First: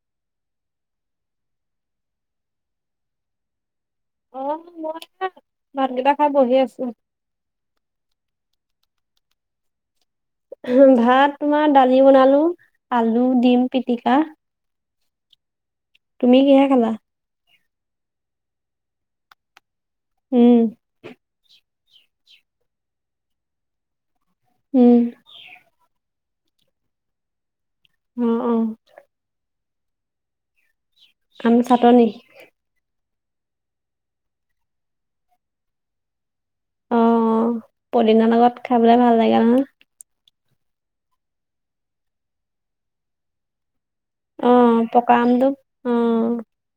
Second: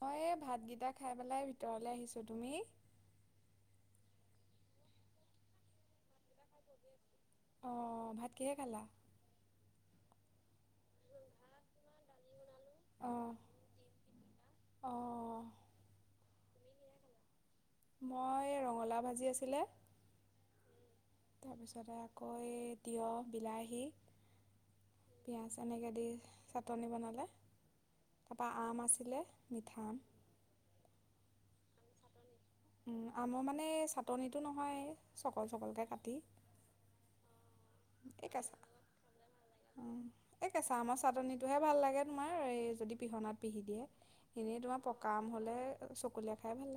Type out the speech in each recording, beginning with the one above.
মই এই ভাতকিটা খাই পেলাই ভিতৰলে আহিছো। তুমি? অ' মই খাই ভাতকিটা খাই বহি আছো। অঁ ভাত কিহে খালা? ভাত তোমাৰ দালি বনালো আলু অঁ ডিম পিটিকা অঁ। তুমি কিহে খালা? মই ৰঙালাও ভাজি আছিলে উম। তাৰপিছতে আকৌ এই তিয়ঁহ বিলাহী ওম। পিঁয়াজ এনেকে দি চাটনি বনালে, অ অ তাৰপৰা আম আছিলে মিঠা আম আম চাটনি? আমৰ মানে চাটনিটো নহয়, চকল চকলকৈ কাটি। অ' পদিনাৰ লগত খাবলৈ ভাল লাগে নহয়? অঁ এই কেঁচা আমৰ চাটনিটোহে ভাল লাগে তোমাৰ এই যদি পিহনাত পিহি দিয়ে। অ এনেই তোমাৰ পকা আম আমটো হ'লে অ চকলীয়াই খাই ভাল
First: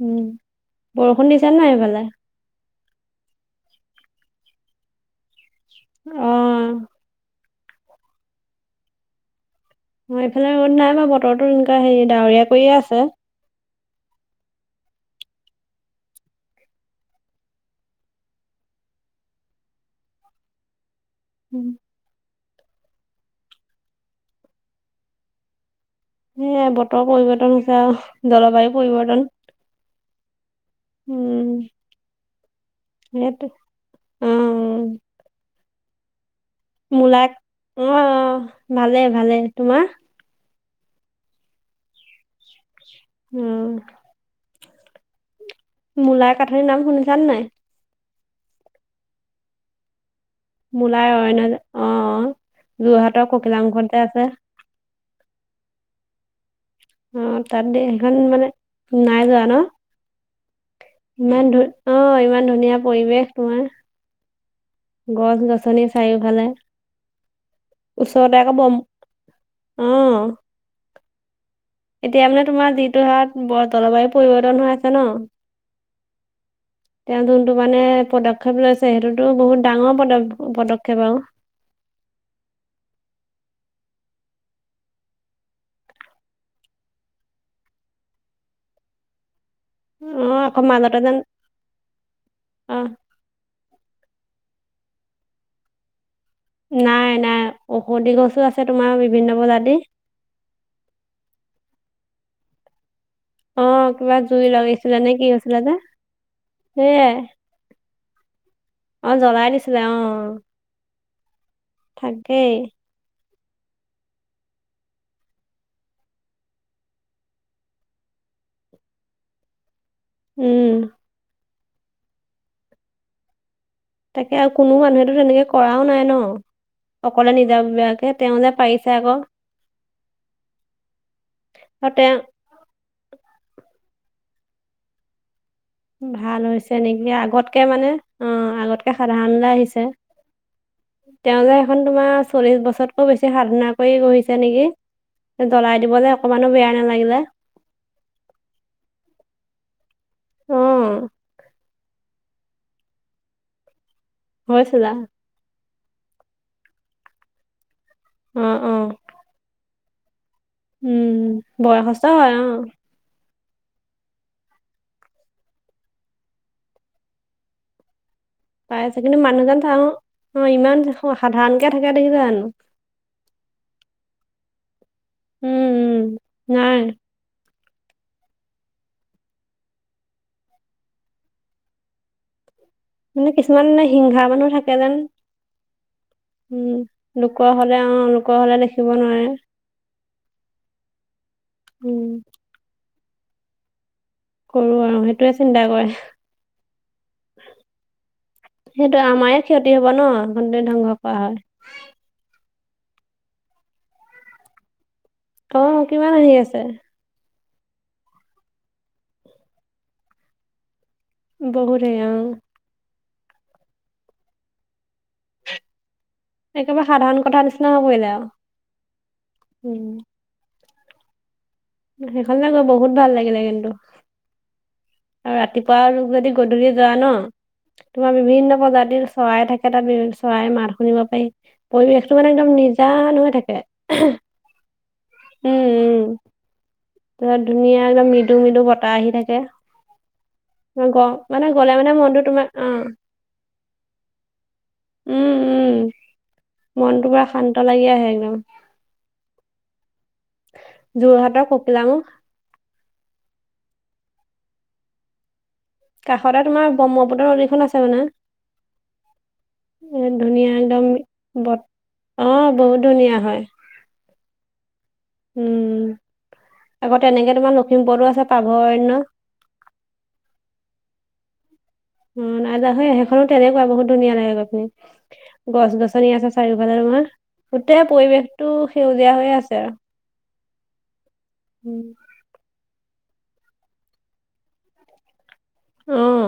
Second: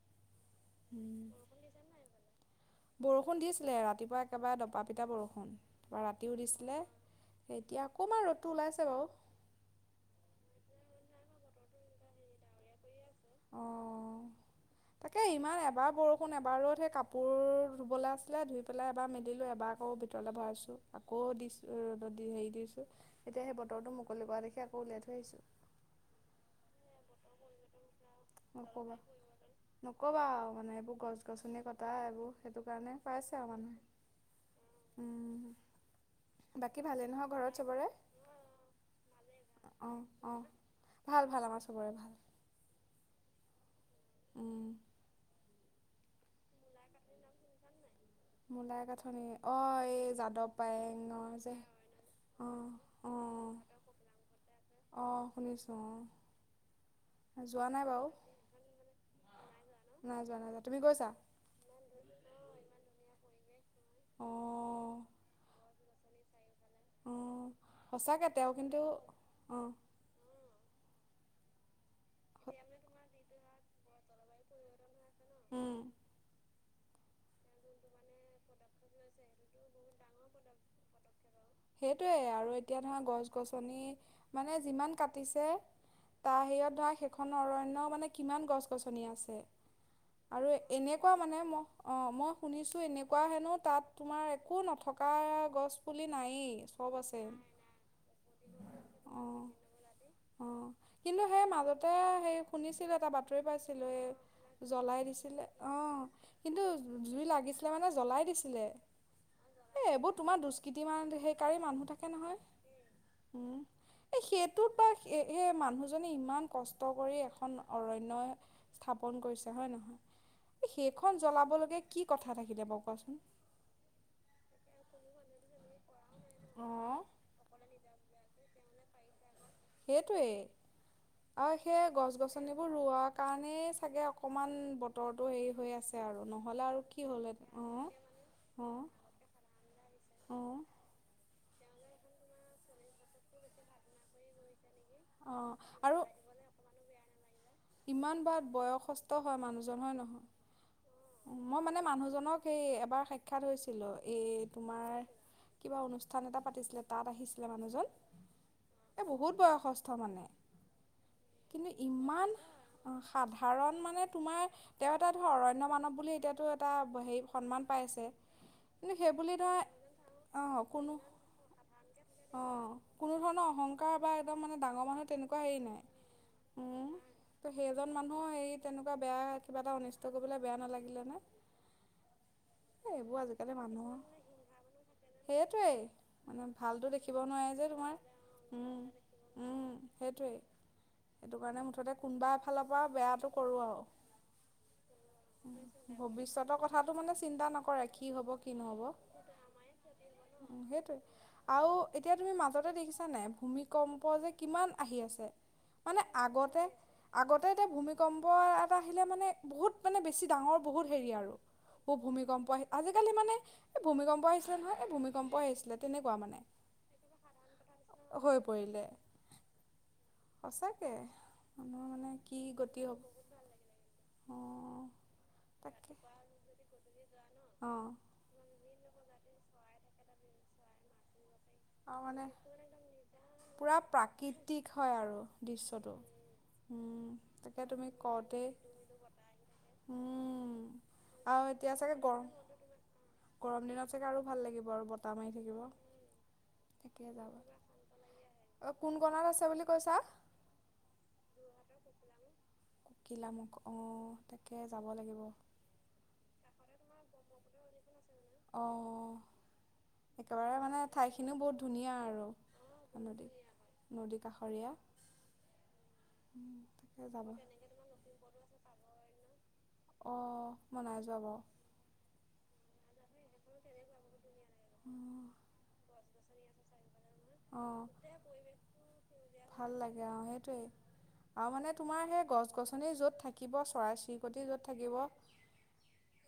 উম [unintelligible] বৰষুণ দিছিলে, ৰাতিপুৱা একেবাৰে ডবা-পিঠা বৰষুণ। প' অ ৰাতিও দিছিলে। এতিয়া অকণমান ৰ'দটো ওলাইছে বাৰু। উম, এইফালে ৰ'দ নাই বাৰু, বতৰটো এনেকুৱা হেৰি ডাৱৰীয়া কৰিয়ে আছে। [inaudible] অঁ তাকে ইমান এবাৰ বৰষুণ এবাৰ ৰ'দ। সেই কাপোৰ ধুবলৈ আছিলে, ধুই পেলাই এবাৰ মেলিলোঁ এবাৰ আকৌ ভি তৰলে ভৰাইছোঁ। আকৌ দিছোঁ ৰ'দত দি', হেৰি দিছোঁ। তেতিয়া সেই বতৰটো মুকলি কৰা দেখি আকৌ উলিয়াই থৈ আহিছোঁ। সেইয়ে বতৰৰ পৰিৱৰ্তন হৈছে আৰু জলবায়ু নক'বা পৰিৱৰ্তন। নকবা আৰু, মানে এইবোৰ উম গছ-গছনি কটা এইবোৰ সেইটো কাৰণে পাইছে সেইটোৱে আৰু অ মানুহে। উম। বাকী ভালে নহয় মূলাক ঘৰত অ চবৰে? ভালে ভালে তোমাৰ অহ। অহ। ভাল ভাল, আমাৰ চবৰে ভাল। উম। উম। মোলাই কাঠনিৰ নাম শুনিছা নে নাই? মোলাই কাঠনি, অ' এই যাদৱ মূলাৰ পায়েং অৰণ্য যে', অ অহ, অহ যোৰহাটৰ অহ। ককিলামুখত যে আছে অ', শুনিছোঁ অ'। অহ, তাত যোৱা দে, নাই বাৰু সেইখন মানে, নাই যোৱা ন? নাই যোৱা, নাই যোৱা। তুমি গৈছা? ইমান ধু অ' ইমান ধুনীয়া পৰিৱেশ তোমাৰ, অ', গছ-গছনি চাৰিওফালে। অ', সঁচাকে ওচৰতে তেওঁ আকৌ কিন্তু বম, অ'। অহ। এতিয়া মানে তোমাৰ যিটো হাৰত বৰ জলবায়ু পৰিৱৰ্তন হৈ আছে ন? উম। তেওঁ যোনটো মানে পদক্ষেপ লৈছে সেইটোতো বহুত ডাঙৰ পদ পদক্ষেপ আৰু। সেইটোৱে আৰু এতিয়া ধৰ গছ-গছনি মানে যিমান কাটিছে। তাৰ [unintelligible] ধৰা, সেইখন অৰণ্য মানে কিমান গছ গছনি আছে। অ আৰু আকৌ মাজতে এনেকুৱা যেন মানে ম' অ', মই অ শুনিছোঁ এনে- কুৱা হেনো তাত তোমাৰ একো নথকা গছ পুলি নায়ে। নাই নাই ঔষধি গছো আছে তোমাৰ বিভিন্ন প্ৰজাতি। অ', কিন্তু সেই মাজতে, সেই শুনিছিল এটা বাত- তৰি অ পাইছিলোঁ এ, কিবা জুই লগাইছিলে জ্বলাই নে কি দিছিলে হৈছিলে যে অ', কিন্তু সেয়াই জুই লাগিছ লে মানে জ্বলাই দিছিলে। অ জ্বলাই দিছিলে এ, অ এইবোৰ তোমাৰ দুষ্কিটি মান হেকাৰি মানুহ থাকে নহয় থাকেই উম, এ সেইটো পাই সে এ, মানুহজনি ইমান কষ্ট কৰি এখন অৰণ্য- স্থাপন কৰিছে, হয় নহয়? এ, উম সেইখন জ্বলাবলগীয়া কি কথা থাকিলে বাৰু, কোৱাচোন? তাকে কোনো মানুহেতো তেনেকে কৰাও নাই অ', ন' অপ- [unintelligible] তেওঁ লে পাৰিছে আকৌ। সেইটোৱে, আৰু সেই গছ গছ ছনিবোৰ ৰোৱা কাৰণে চাগে অকণমান বতৰটো হেৰি হৈ আছ ভাল হৈছে নেকি আগতকে মানে, অ', আগতকে সাধাৰণলৈ আহিছে। অ'। তেওঁ যে এখন তোমাৰ চল্লিশ বছৰতকৈ বেছি সাধনা কৰি বহিছে নেকি। অ', জ্বলাই আৰু দিবলৈ অকণমানো বেয়া নালাগিলে। ইমান বা বয়সস্থ হয় মানুহজন হয় নহয়? অ'। মই মানে মানুহজনক এই এবাৰ সাক্ষাৎ হৈছিলোঁ, এই হৈছিলা তোমাৰ কিবা অনুষ্ঠান এটা পাতিছিলে তাত আহিছিলে মানুহজন। অ', অ'। এ, বহুত বয়সস্থ মানে, উম কিন্তু বয়সস্থ হয় ইমান অ, সাধাৰণ মানে তোমাৰ তেওঁ এটা ধৰ অৰণ্য মানব বুলি এতিয়াতো এটা হেৰি সন্মান পাই আছে। পাই আছে কিন্তু মানুহজন [unintelligible] অ', অঁ ইমান কোনো সাধাৰণকে থাকে দেখিছা জানো। অঁ কোনো ধৰণৰ অহংকাৰ বা একদম মানে ডাঙৰ মানুহ তেনেকুৱা হেৰি উম উম নাই, নাই উম। ত' সেইজন মানুহৰ হেৰি তেনেকুৱা বেয়া কিবা এটা অনিষ্ট কৰিবলৈ বেয়া নালাগিলে নে। মানে কিছুমানে হিংহা মানুহ থাকে যেন। সেইয়টোৱে, মানে উম ভালতটো দেখিব লোকৰ নোৱাৰে যে হলে অ তোমাৰ, লোকৰ হলে উম, দেখিব নোৱাৰে উম। সেইটোৱে, সেইটো কাৰণে মুঠতে উম কোনবা ফালৰ পৰা বেয়াটো কৰোঁ আৰু। কৰো আৰু সেইটোৱেচ উম, ভৱিষ্যতৰ কথাটো মানে চিন্তা নকৰে, কি হ'ব। কি নহ'ব সেইটোৱে আমাৰে ক্ষতি হ'ব ন' উম, [unintelligible] সেইটোৱে ধ্বংস কৰা হয়। আৰু এতিয়া তুমি মাজতে দেখিছা নাই, ভূমিকম্প যে কিমান আহি আছে? অ মানে কিমান আহি আছে আগতে, আগতে এতে ভূমিকম্প ইয়াত আহিলে মানে, বহুত মানে বেছি ডাঙৰ বহুত হেৰি আৰু, বহুত হেৰি অ', ভূমিকম্প আহি আজিকালি মানে এই ভূমিকম্প আহিছিলে নহয় এই ভূমিকম্পই আহিছিলে তেনেকুৱা মানে। একেবাৰে সাধাৰণ কথা নিচিনা কৰিলে আৰু, হৈ পৰিলে উম। সঁচাকে, মানুহৰ মানে কি সেইখনলে গৈ গতি বহুত হ'ব। ভাল লাগিলে কিন্তু অঁ আৰু ৰাতিপুৱা তাকে যদি গধূলি যোৱা ন অঁ তোমাৰ- বিভিন্ন প্ৰজাতিৰ চৰাই থাকে তাত বি চৰাই মাত শুনিব পাৰি। পৰিৱেশটো মানে একদম নিজান হৈ থাকে। পূৰা প্ৰাকৃতিক হয় আৰু উম, দৃশ্যটো উম। উম, তাত তাকে ধুনীয়া তুমি একদম মৃদু কওঁতেই মৃদু বতাহ আহি থাকে- উম, গ- আৰু মানে এতিয়া গ'লে মানে চাগে মনটো গৰম তোমাৰ অ'। গৰম দিনত চাগে আৰু ভাল লাগিব আৰু বতাহ মাৰি উম থাকিব। উম তাকে মনটো পুৰা যাবা শান্ত লাগি আহে একদম। অ' কোন কণাত আছে বুলি কৈছা? যোৰহাটৰ ককিলাামুখ ককিলাামুখ অ' তাকে যাব লাগিব। কাষতে তোমাৰ ব্ৰহ্মপুত্ৰ নদীখন আছে মানে। অ'। এ ধুনীয়া একেবাৰে মানে একদম ঠাইখিনিও বত বহুত ধুনীয়া অ বহুত আৰু ধুনীয়া নদী হয় নদী কাষৰীয়া উম আকৌ তাকে যাব। তেনেকে তোমাৰ লখিমপুৰটো আছে পাভৰণ্য অ' মই নাই যোৱা বাৰু। অ' নাই যোৱা সেইখনো তেনেকুৱা বহুত ধুনীয়া লাগে গৈ পিনি গছ গছ চনি আছে চাৰিওফালে তোমাৰ গোটেই অ', পৰিৱেশটো সেউজীয়া হৈয়ে আছে ভাল আৰু লাগে অ', সেইটোৱেই। আৰু মানে তোমাৰ সেই গছ গছনি য'ত থাকিব চৰাই চিৰিকটি য'ত থাকিব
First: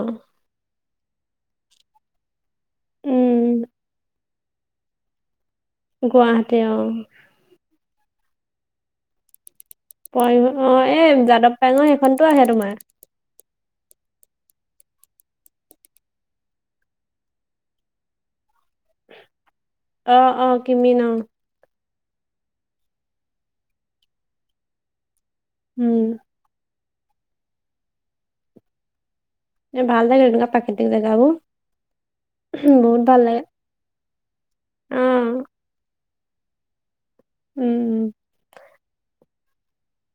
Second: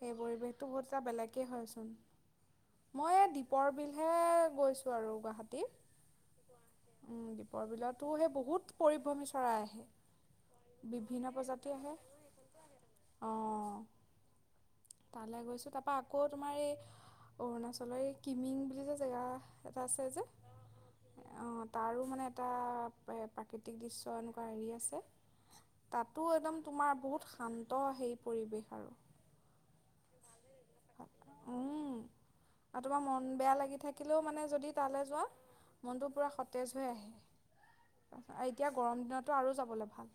সেই পৰিৱেশটো বহুত এটা বেলেগেই হয়চোন- মই উম, দীপৰবিলহে গৈছোঁ আৰু গুৱাহাটীত। গুৱাহাটী অ' দীপৰবিলতো সেই বহুত পৰিভ্ৰমী চৰায়ে আহে। অ' এই বিভিন্ন যাদৱ প্ৰজাতি পাইঙৰ আহে, সেইখনতো আহে তোমাৰ। অ'। তালৈ গৈছোঁ তাৰপৰা আকৌ তোমাৰ এই অৰুণাচলৰ এই কিমিং বুলি যে জেগা এটা আছে যে। অ', অ' কিমি নাও অ' তাৰো মানে এটা প্ৰাকৃতিক দৃশ্য এনেকুৱা হেৰি আছে। উম, তাতো একদম তোমাৰ বহুত শান্ত সেই পৰিৱেশ আৰু। এ ভাল লাগে সেইবিলাক প্ৰাকৃতিক জেগাবোৰ উম। আৰু তোমাৰ বহুত মন ভাল লাগে। বেয়া লাগি থাকিলেও মানে যদি তালৈ যোৱা অ', মনটো পূৰা সতেজ হৈ আহে। উম উম। এতিয়া গৰম দিনতটো আৰু যাবলৈ ভাল।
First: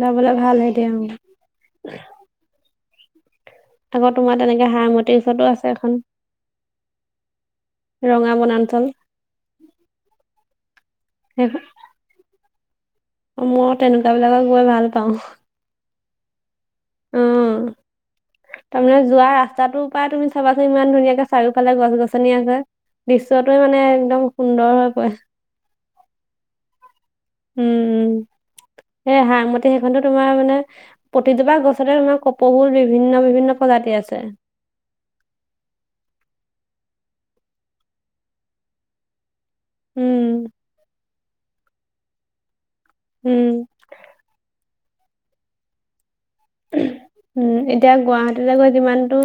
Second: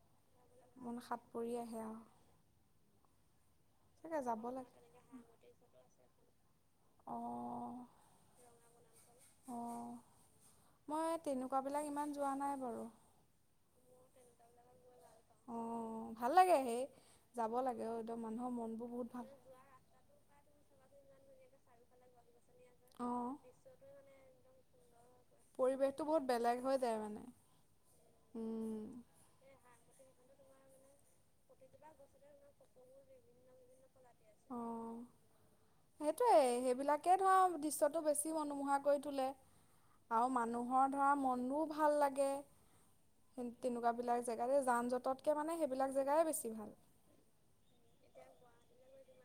যাবলে ভাল হয় এতিয়া মন অ'। সাত পৰি আহে অহ। আকৌ তোমাৰ যাব তেনেকে লাগে হাৰমুটিৰ ওচৰতো আছে এখন। ৰঙা বনাঞ্চল। অ' মই তেনেকুৱা বিলাক ইমান যোৱা নাই বাৰু। অ' ময়ো তেনেকুৱা বিলাকত গৈ ভাল পাওঁ। অ', অ' ভাল লাগে হে যাব অ'। লাগে ও একদম মানুহৰ মন বোৰ বহুত ভাল। ৰাস্তাটো পায় তুমি চাবাচোন ইমান ধুনীয়াকে চাৰিওফালে গছ গছনি আছে অঁ দৃশ্যটোৱে মানে একদম সুন্দৰ হৈ পৰে। পৰিৱেশটো বহুত বেলেগ হৈ যায় মানে। উম হুম উম, এ হা ম- সেইখনতো তোমাৰ মানে প্ৰতিজোপা গছতে তোমাৰ কপৌফুল বিভিন্ন বিভিন্ন প্ৰজাতিৰ আছে [inaudible] সেইটোৱেই সেইবিলাকেই ধৰা দৃশ্যটো বেছি মনোমোহা কৰি তোলে আৰু উম মানুহৰ ধৰা মনবোৰ ভাল লাগে হেন উম তেনেকুৱা বিলাক জেগাতে যান জঁটতকে মানে সেইবিলাক জেগাই বেছি ভাল উম এতিয়া গুৱাহতীলৈ গৈ যিমানটো,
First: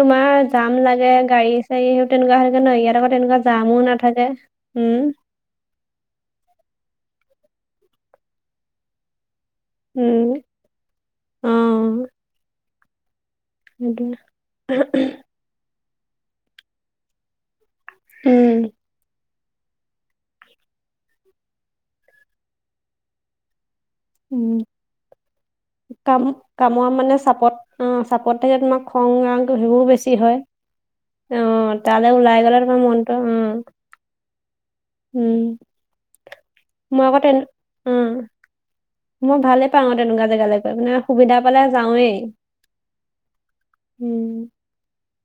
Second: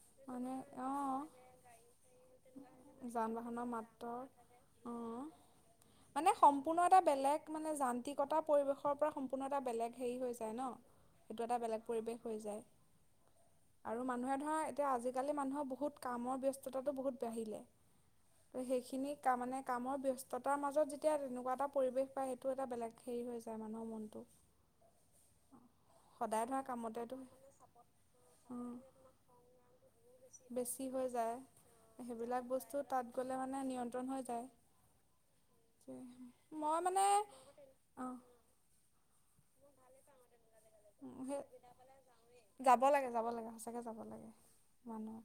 তোমাৰ মানে জাম লাগে অঁ গাড়ীৰ সেই তেনেকুৱা হৈ যায় ন ইয়াত আকৌ যান তেনেকুৱা বাহনৰ জামো মাত্ৰ নাথাকে উম অঁ মানে সম্পূৰ্ণ এটা বেলেগ মানে যান্ত্ৰিকতা পৰিৱেশৰ পৰা সম ম্পূৰ্ণ এটা বেলেগ হেৰি হৈ উম যায় ন সেইটো অ এটা বেলেগ পৰিৱেশ হৈ যায় আৰু সেইটোৱে মানুহে ধৰা এতিয়া আজিকা লি মানুহৰ বহুত কামৰ ব্যস্ততাটো বহুত বাঢ়িলে ত' উম সেইখিনিক তাৰ মানে কামৰ ব্যস্ততাৰ মাজত যেতিয়া তেনেকুৱা এটা পৰিৱেশ পায় সেইটো এটা বেলেগ হেৰি হৈ যায় মানুহৰ মন উম কাম সদায় ধৰা কামৰ কামতেতো মানে চাপত অহ চাপতে হে উম, তোমাৰ খং ৰাংটো সেইবোৰো বেছি হয় বেছি হৈ যায় অ তালৈ ওলাই সেইবিলাক গ'লে বস্তু তোমাৰ তাত মনটো অ গ'লে মানে নিয়ন্ত্ৰণ হৈ যায় উম তাকেহে মই মানে আকৌ তেন উম অহ মই ভালে পাং আ তেনেকা জেগালে তাৰমানে সুবিধা সেই পালে যাওঁৱেই যাব লাগে যাব লাগে সঁচাকৈ যাব লাগে উম মানুহ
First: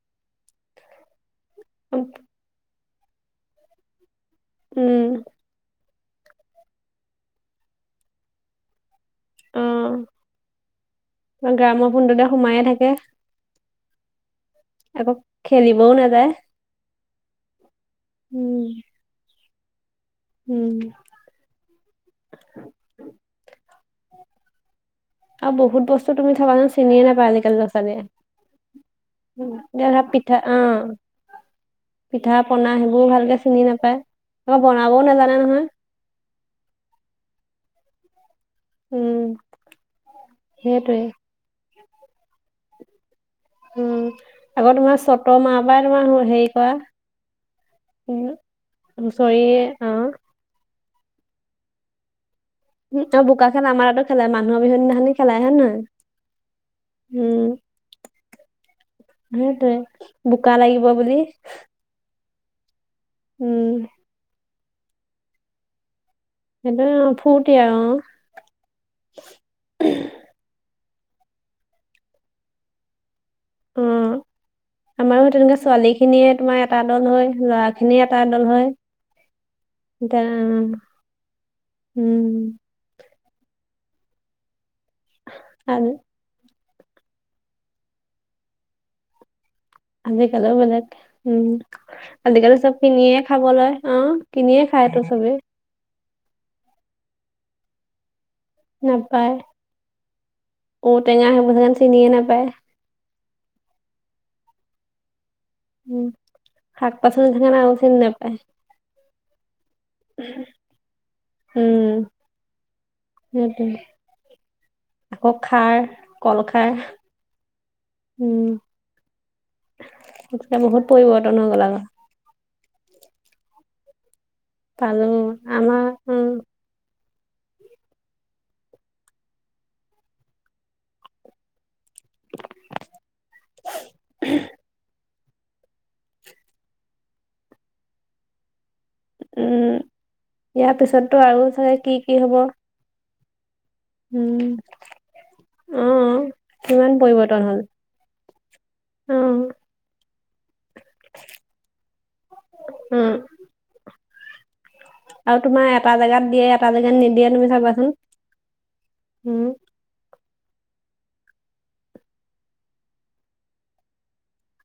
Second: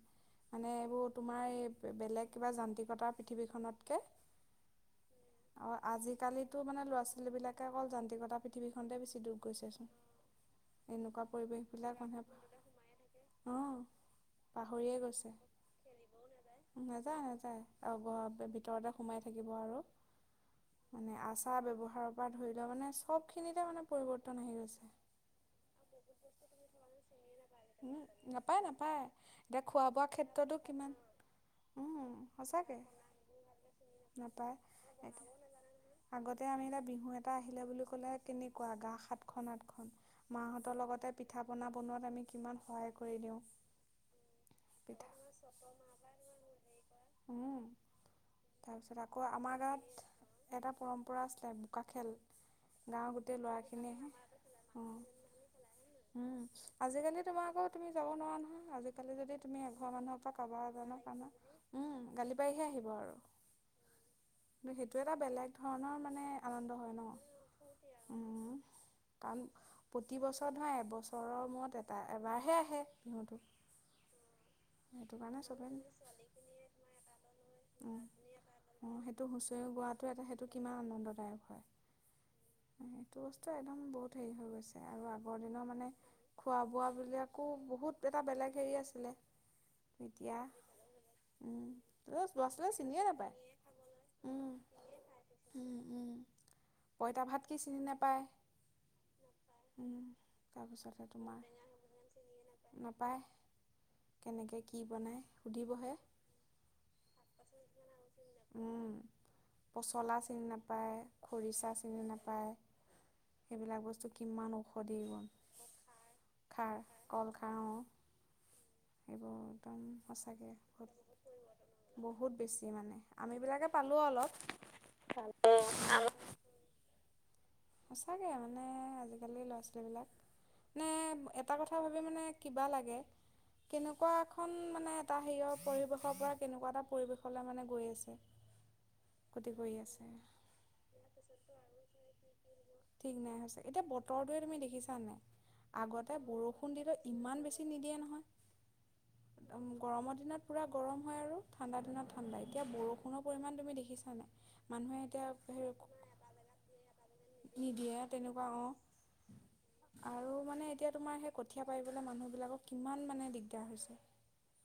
মানে এইবোৰ তোমাৰ এই বেলেগ কিবা যান্ত্ৰিকতাৰ পৃথিৱীখনতকে উম অ আজিকালিতো মানে ল'ৰা ছোৱালী বিলাকে অকল যান্ত্ৰিকতাৰ পৃথিৱীখনতেই বেছি দূব গৈছেচোন [unintelligible] এনেকুৱা পৰিৱেশ গ্ৰামৰ বিলাক ফোনটোতে সোমায়ে থাকে মানুহে অহ পাহৰিয়ে আকৌ খেলিবও নাযায় গৈছে নাযায় নাযায় অ ঘৰৰ উম ভিতৰতে সোমাই থাকিব আৰু উম মানে আচাৰ ব্যৱহাৰৰ পৰা ধৰি লৈ মানে চবখিনিতে মানে পৰিৱৰ্তন আহি গৈছে আৰু বহুত বস্তু তুমি চাবাচোন চিনিয়ে নাপাই আজিকা লি ল'ৰা ছোৱালীয়ে উম, নাপায় নাপায় এতিয়া খোৱা উম বোৱা [unintelligible] পিঠা ক্ষেত্ৰতো অহ কিমান উম, পিঠা পোনা সঁচাকৈ সেইবোৰো ভালকে চিনি নাপায় আকৌ বনাবওঁ নাপায় নাজানে নহয় আগতে আমি এটা বিহু এটা আহিলে বুলি ক'লে কেনেক কুৱা গা উম সাতখন আঠখন মাহঁতৰ সেইটোৱে লগতে পিঠা পোনা বনোৱাত আমি কিমান সহায় কৰি দিওঁ উম আকৌ তোমাৰ পিঠা চ'তৰ মাহৰ পা তোমাৰ হেৰি কৰে উম উম তাৰপিছত আকৌ হুঁচৰি আমাৰ অ গাঁৱত এটা পৰম্পৰা আছিলে! বোকা খেল উম, গাঁৱৰ গোটেই বোকা খেল আমাৰ ল'ৰাখিনিয়ে ইয়াতো খেলে মানুহৰ বিহু অঁ দিনাখনে খেলাই হয় নহয় উম, আজিকালি উম তোমাৰ আকৌ তুমি যাব নোৱাৰা নহয়! আজিকালি যদি তুমি সেইটোৱে এঘৰ মানুহক বোকা কাৰোবাৰ লাগিব এজনৰ বুলি কাৰণে উম, গালি পাৰিহে আহিব আৰু উম কিন্তু সেইটো এটা বেলেগ ধৰণৰ মানে আনন্দ সেইটো হয় ন ফূৰ্তি আৰু উম, কাৰণ প্ৰতিবছ এ ধৰা এবছৰৰ মূৰত এটা এবাৰহে আহে বিহুটো উম, সেইটো আমাৰো কাৰণে তেনেকে চবেই ছোৱালীখিনিয়ে তোমাৰ এটা দল হৈ ল'ৰাখিনি উম এটা দল হয়! অ সেইটো হুঁচৰি গোৱাটো এটা এতিয়া সেইটো কিমান উম। এইটো বস্তু একদম বহুত হেৰি হৈ গৈছে আৰু আগৰ দিনৰ মানে আজি খোৱা বোৱাবিলাকো বহুত এটা বেলেগ হেৰি আছিলে। এতিয়া আজিকালিও বেলেগ উম। ল'ৰা আজিকালি ছোৱালীয়ে চব চিনিয়ে কিনিয়ে নাপায় খাব লয়, অ', উম কিনিয়ে খায়টো চবেই। উম, উম, পঁইতা ভাত কি চিনি নাপায়! নাপায়! উম, ঔ- তাৰপিছতে টেঙা তোমাৰ হেইবোৰ চাগে চিনিয়ে নাপায়। নাপায়, কেনেকে কি বনায় সুধিবহে। উম শাক পাচলি [unintelligible] আৰু চিনি নেপায়। উম, পচলা চিনি নাপায়, খৰিচা চিনি উম নাপায়! সেইটোৱে সেইবিলাক বস্তু কিমান ঔষধি গুণ, আকৌ খাৰ কল খাৰ কল খাৰ অ'। উম। এইবোৰ একদম সঁচাকৈ এতিয়া বহুত পৰিৱৰ্তন হৈ গ'ল আকৌ বহুত। বহুত বেছি মানে, আমিবিলাকে পালোঁ অলপ। পালোঁ, আমাৰ উম সঁচাকৈ মানে আজিকালি ল'ৰা ছোৱালীবিলাক মানে এটা কথা ভাবি মানে কিবা লাগে, কেনেকুৱা এখন মানে এটা হেৰি অ' পৰিৱেশৰ পৰা কেনেকুৱা এটা পৰিৱেশলৈ মানে গৈ আছে গতি উম কৰি আছে! ইয়াৰ পিছতটো আৰু চাগে কি, কি হ'ব! ঠিক নাই [unintelligible] এতিয়া উম বতৰটোৱে তুমি দেখিছা নে নাই, অ আগতে বৰষুণ কিমান দিলেও ইমান বেছি নিদিয়ে নহয়! উম। গৰমৰ দিনত পুৰা গৰম হয়, আৰু ঠাণ্ডা দিনত ঠাণ্ডা এতিয়া উম বৰষুণৰ পৰিমাণ তুমি দেখিছা নাই, মানুহে এতিয়া আৰু তোমাৰ হেৰি এটা জেগাত দিয়ে, এটা জেগাত নিদিয়ে! তুমি চাবাচোন নিদিয়ে, তেনেকুৱা অ'। উম আৰু মানে এতিয়া তোমাৰ সেই কঠীয়া পাৰিবলৈ মানুহবিলাক কিমান মানে দিগদাৰ হৈছে!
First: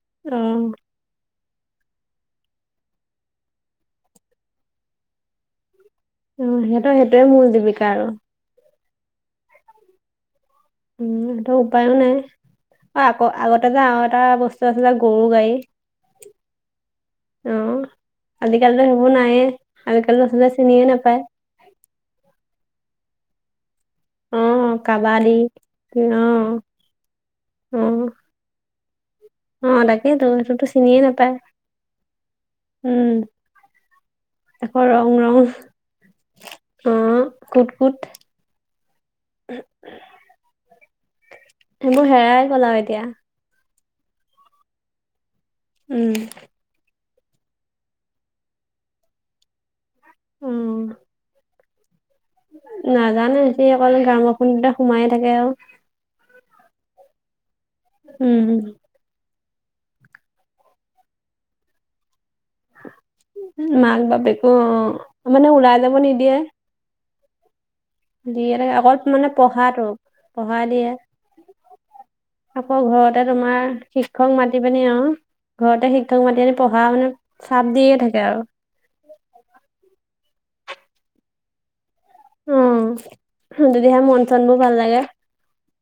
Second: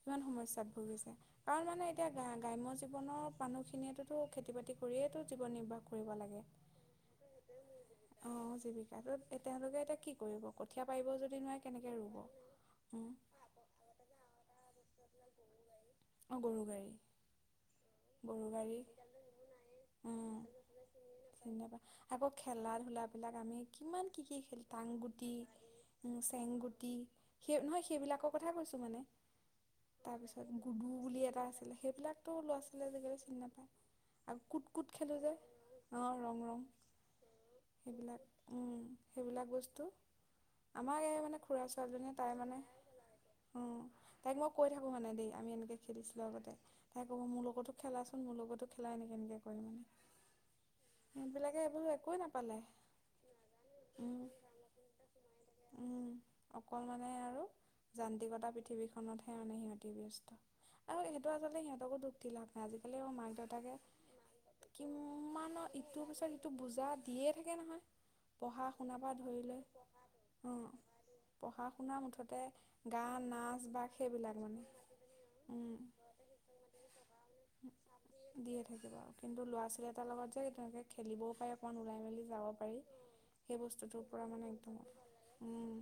কিমান অ সমস্যাত ভুগিছে। কাৰণ মানে এতিয়া গা-গ্ৰাম্য জীৱনৰ মানুহখিনিয়ে টোতো খেতি-বাতি কৰিয়েইটো জীৱন নিৰ্বাহ কৰিব লাগে। ত' সেইটোয়ে মোৰ জীৱিকা আৰু। অ', জীৱিকা ত' তেওঁলোকে এতিয়া কি কৰিব? কঠীয়া পাৰিব উম যদি সিহঁতৰ নোৱাৰে উপায়ো কেনেকৈ নাই ৰুব? অ উম। আকৌ আগতে যে আৰু এটা বস্তু আছিলে যে গৰু গাড়ী! অ', গৰু গাড়ী। অ', গৰু গাড়ী আজিকালিতো সেইবোৰ নায়ে, আজিকালি উম লছালীয়ে চিনিয়ে নাপায়! চিনি নাপায়, আকৌ খেলা ধূলাবিলাক আমি কিমান কি, কি অ খেলো। টাংগুটি, কাবাডী অ চেংগুটি সেই অ নহয়, সেইবিলাকক কথা কৈছোঁ মানে। অ', তাকেটো সেই বু বুলি এটা আছিলে সেইবিলাকতো ল'ৰা ছোৱালীয়ে উম আজিকালি চিনি নাপায়। আৰু কোট, আকৌ কোট ৰং খেলো যে, ৰং অ', ৰং, ৰং অ কুট কুট সেইবিলাক। উম, সেইবিলাক বস্তু। আমাৰ এই মানে খুৰা সেইবোৰ ছোৱালীজনী তাই হেৰাই মানে গ'ল আৰু এতিয়া উম তাইক মই কৈ থাকো মানে দেই আমি এনেকে উম খেলিছিলোঁ আগতে। তাই ক'ব মোৰ লগতো খেলাচোন মোৰ লগতো খেলা এনেক কেনেকৈ কৰি মানে সেইবিলাক। এইবোৰ একো না। নাজানো সি অকল গামৰ ফটা সোমাই থাকে আৰু। উম অকল মানে আৰু উম যান্ত্ৰিকতা পৃথিৱীখনতহে মানে সিহঁতি বস্ত। আৰু সিহঁতৰ আগতে সিহঁতকো দুখ। দিলাত আজিকালি মাক দেউতাকে মাক বাপেকো অ মানে ওলাই কিমানৰ যাব ইটোৰ পিছত নিদিয়ে ইটো বুজাত। দিয়ে থাকে নহয়। দিয়ে পঢ়া থাকে কল শুনাৰ পৰা মানে ধৰি লৈ পঢ়াটো পঢ়া অঁ দিয়ে। পঢ়া শুনা মুঠতে আকৌ গান ঘৰতে নাচ তোমাৰ বাগ সেইবিলাক শিক্ষক মানে মাতি পিনি অ। উম, ঘৰতে শিক্ষক মাতি আনি পঢ়া মানে চাপ দিয়ে থাকে আৰু। থাকিব আৰু কিন্তু ল'ৰা-ছোৱালীৰ ছোৱালী এটাৰ লগত যে তেনেকে খেলিবও পাৰে অকণ ওলাই মেলি। যাব পাৰি উম, সেই যদিহে বস্তুটোৰ পৰা মন মানে চনবোৰ ভাল একদম লাগে। উম।